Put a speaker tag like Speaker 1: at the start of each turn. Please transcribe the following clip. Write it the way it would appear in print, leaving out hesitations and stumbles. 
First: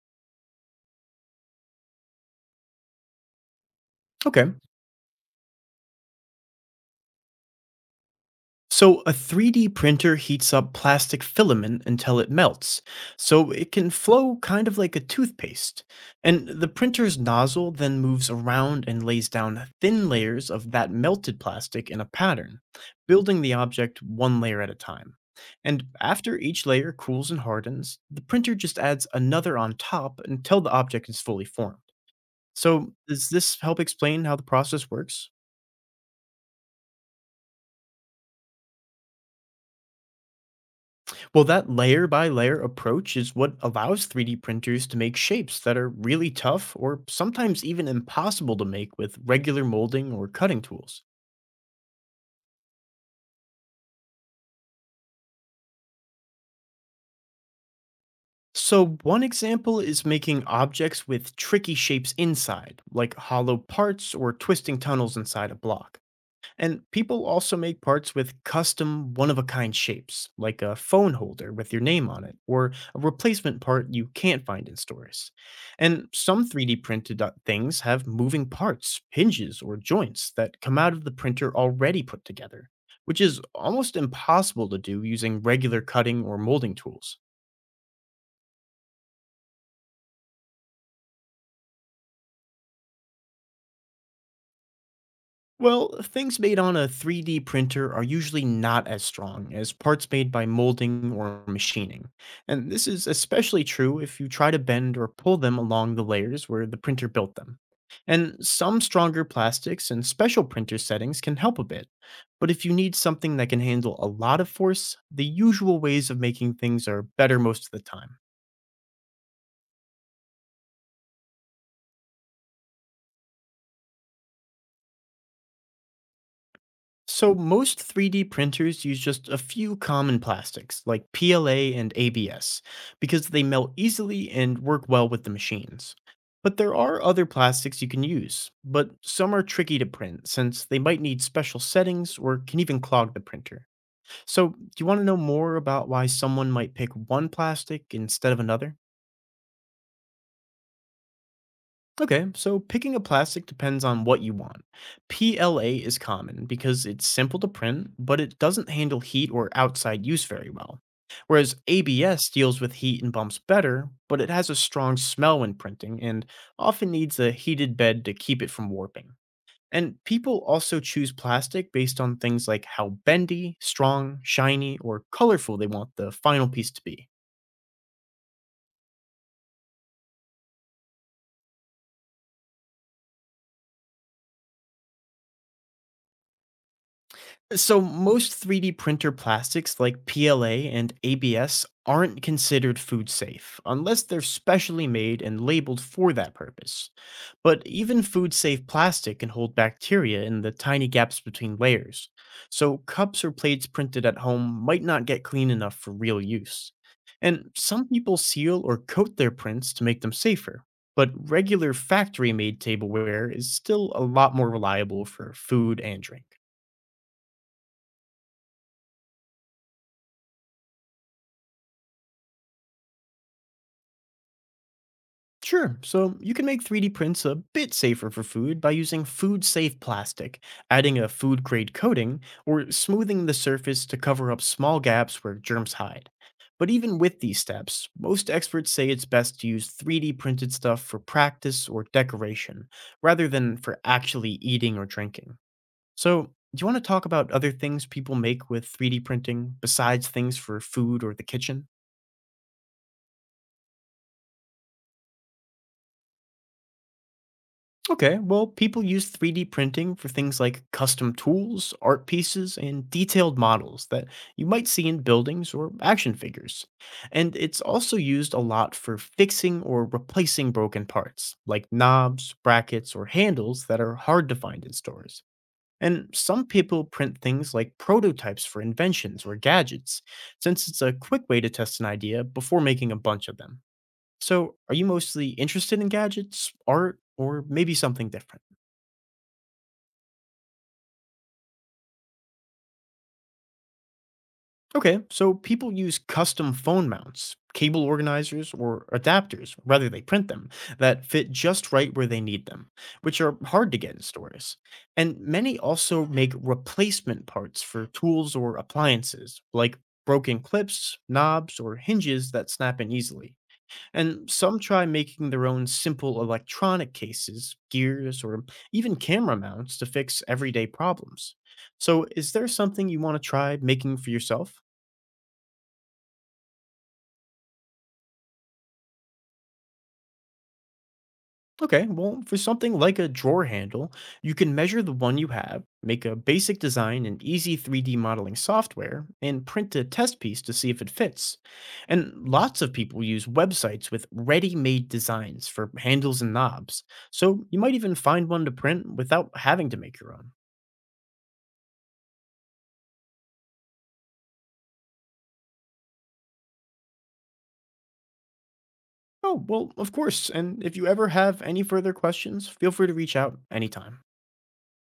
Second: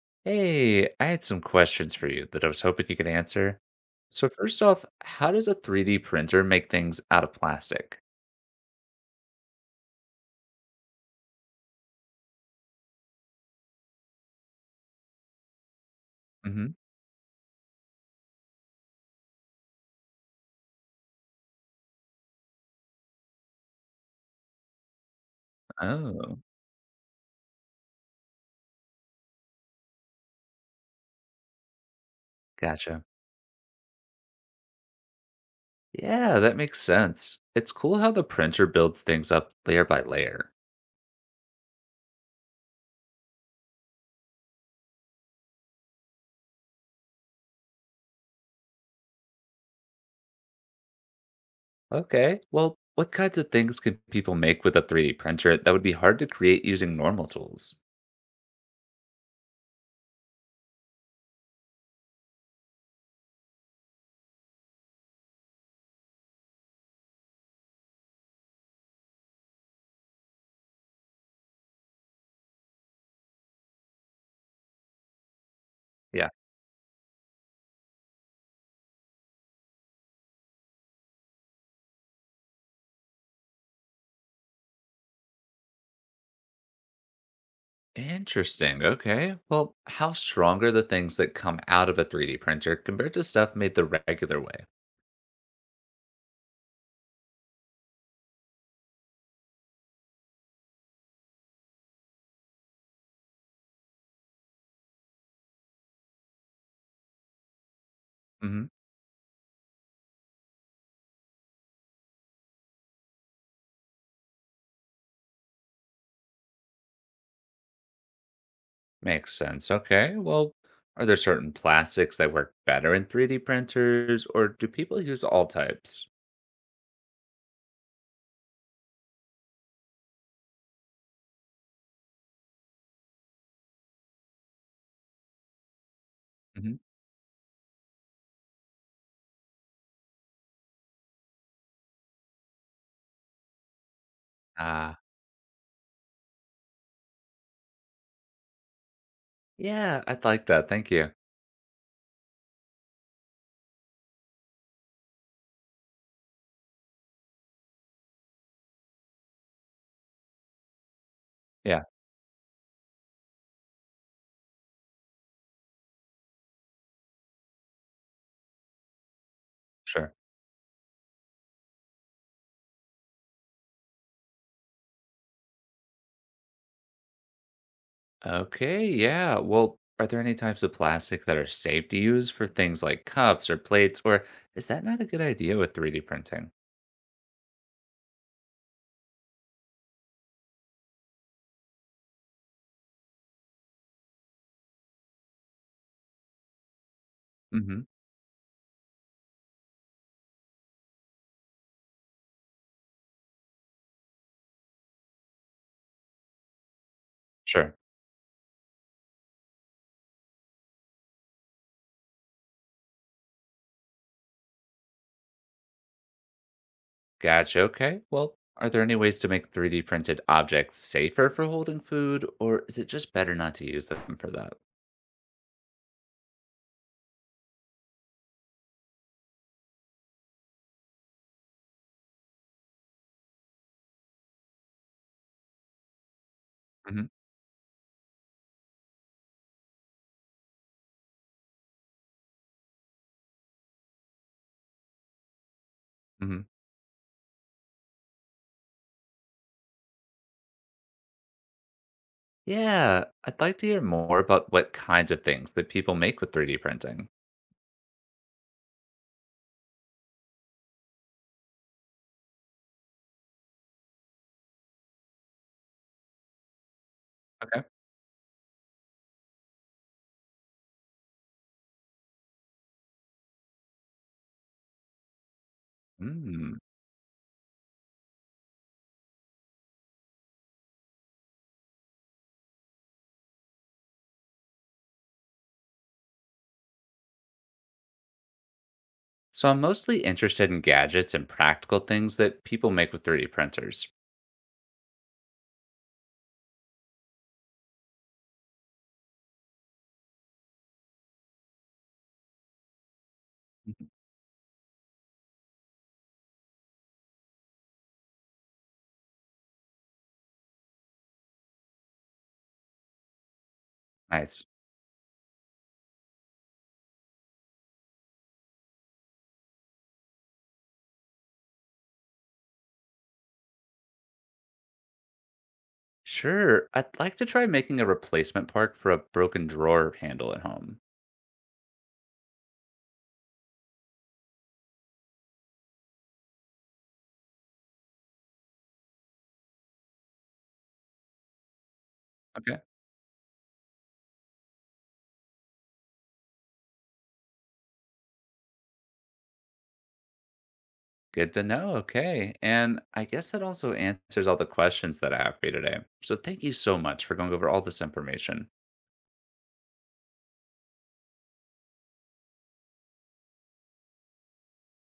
Speaker 1: Hey, I had some questions for you that I was hoping you could answer. So
Speaker 2: Okay.
Speaker 1: first off, how does a 3D printer make things out of plastic?
Speaker 2: So a 3D printer heats up plastic filament until it melts, so it can flow kind of like a toothpaste. And the
Speaker 1: Hmm.
Speaker 2: printer's nozzle then moves around and lays down thin layers of that melted plastic in a pattern, building the object one layer at a time. And after
Speaker 1: Oh,
Speaker 2: each layer cools and hardens, the printer just adds another on top until the object is fully formed. So,
Speaker 1: gotcha.
Speaker 2: does this help explain how the process works?
Speaker 1: Yeah, that makes sense. It's cool how the printer builds things up layer by layer.
Speaker 2: Well, that layer by layer approach is what allows 3D printers to make shapes that are really tough or sometimes even impossible to make with regular molding or cutting tools.
Speaker 1: Okay, well, what kinds of things could people make with a 3D printer that would be hard to create using normal tools?
Speaker 2: So, one example is making objects with tricky shapes inside, like hollow parts or twisting tunnels inside a block. And people also make parts with custom one of a kind shapes, like a phone holder with your name on it, or a replacement part you can't find in stores. And
Speaker 1: Yeah.
Speaker 2: some 3D printed things have moving parts, hinges, or joints that come out of the printer already put together, which is almost impossible to do using regular cutting or molding tools.
Speaker 1: Interesting. Okay. Well, how strong are the things that come out of a 3D printer compared to stuff made the regular way?
Speaker 2: Well, things made on a 3D printer are usually not as strong as parts made by molding or machining. And this is especially true if you try to bend or pull them along the layers where the printer built them. And
Speaker 1: Mm-hmm.
Speaker 2: some stronger plastics and special printer settings can help a bit. But if you need something that can handle a lot of force, the usual ways of making things are better most of the time.
Speaker 1: Makes sense. Okay. Well, are there certain plastics that work better in 3D printers, or do people use all types?
Speaker 2: So, most 3D printers use just a few common plastics like PLA and ABS because they melt easily and work well with the machines. But there
Speaker 1: Hmm.
Speaker 2: are other plastics you can use, but some are tricky to print since they might need special settings or can even clog the printer. So, do you want
Speaker 1: Ah,
Speaker 2: to know more about why someone might pick one plastic instead of another?
Speaker 1: yeah, I'd like that. Thank you.
Speaker 2: Okay, so picking a plastic depends on what you want. PLA is common because it's simple to print, but it doesn't handle heat or outside use very well. Whereas
Speaker 1: Yeah,
Speaker 2: ABS deals with heat and bumps better, but it has a strong smell when printing and often needs a heated bed to keep it from warping. And
Speaker 1: sure.
Speaker 2: people also choose plastic based on things like how bendy, strong, shiny, or colorful they want the final piece to be.
Speaker 1: Okay. Yeah. Well, are there any types of plastic that are safe to use for things like cups or plates, or is that not a good idea with 3D printing?
Speaker 2: So, most 3D printer plastics like PLA and ABS aren't considered food safe unless they're specially made and labeled for that purpose. But
Speaker 1: Hmm.
Speaker 2: even food safe plastic can hold bacteria in the tiny gaps between layers. So, cups or plates printed at home might not get clean enough for real use. And
Speaker 1: Sure.
Speaker 2: some people seal or coat their prints to make them safer. But regular factory made tableware is still a lot more reliable for food and drink.
Speaker 1: Gotcha. Okay. Well, are there any ways to make 3D printed objects safer for holding food, or is it just better not to use them for that?
Speaker 2: Sure. So you can make 3D prints a bit safer for food by using food safe plastic, adding a food grade coating, or smoothing the surface to cover up small gaps where germs hide. But even
Speaker 1: Hmm.
Speaker 2: with these steps, most experts say it's best to use 3D printed stuff for practice or decoration, rather than for actually eating or drinking. So,
Speaker 1: Hmm.
Speaker 2: do you want to talk about other things people make with 3D printing besides things for food or the kitchen?
Speaker 1: Yeah, I'd like to hear more about what kinds of things that people make with 3D printing.
Speaker 2: Okay, well, people use 3D printing for things like custom tools, art pieces, and detailed models that you might see in buildings or action figures. And it's
Speaker 1: Okay.
Speaker 2: also used a lot for fixing or replacing broken parts, like knobs, brackets, or handles that are hard to find in stores. And some
Speaker 1: Mm.
Speaker 2: people print things like prototypes for inventions or gadgets, since it's a quick way to test an idea before making a bunch of them. So, are you mostly interested in gadgets, art, or maybe something different?
Speaker 1: So I'm mostly interested in gadgets and practical things that people make with 3D printers.
Speaker 2: Okay, so people use custom phone mounts, cable organizers, or adapters, rather, they print them, that fit just right where they need them, which are hard to get in stores. And many also make replacement parts for tools or appliances, like broken clips, knobs, or hinges that snap in easily. And
Speaker 1: Nice.
Speaker 2: some try making their own simple electronic cases, gears, or even camera mounts to fix everyday problems. So, is there something you want to try making for yourself?
Speaker 1: Sure, I'd like to try making a replacement part for a broken drawer handle at home.
Speaker 2: Okay, well, for something like a drawer handle, you can measure the one you have, make a basic design in easy 3D modeling software, and print a test piece to see if it fits. And
Speaker 1: Okay.
Speaker 2: lots of people use websites with ready made designs for handles and knobs, so you might even find one to print without having to make your own.
Speaker 1: Good to know. Okay. And I guess that also answers all the questions that I have for you today. So thank you so much for going over all this information.
Speaker 2: Oh, well, of course, and if you ever have any further questions, feel free to reach out anytime.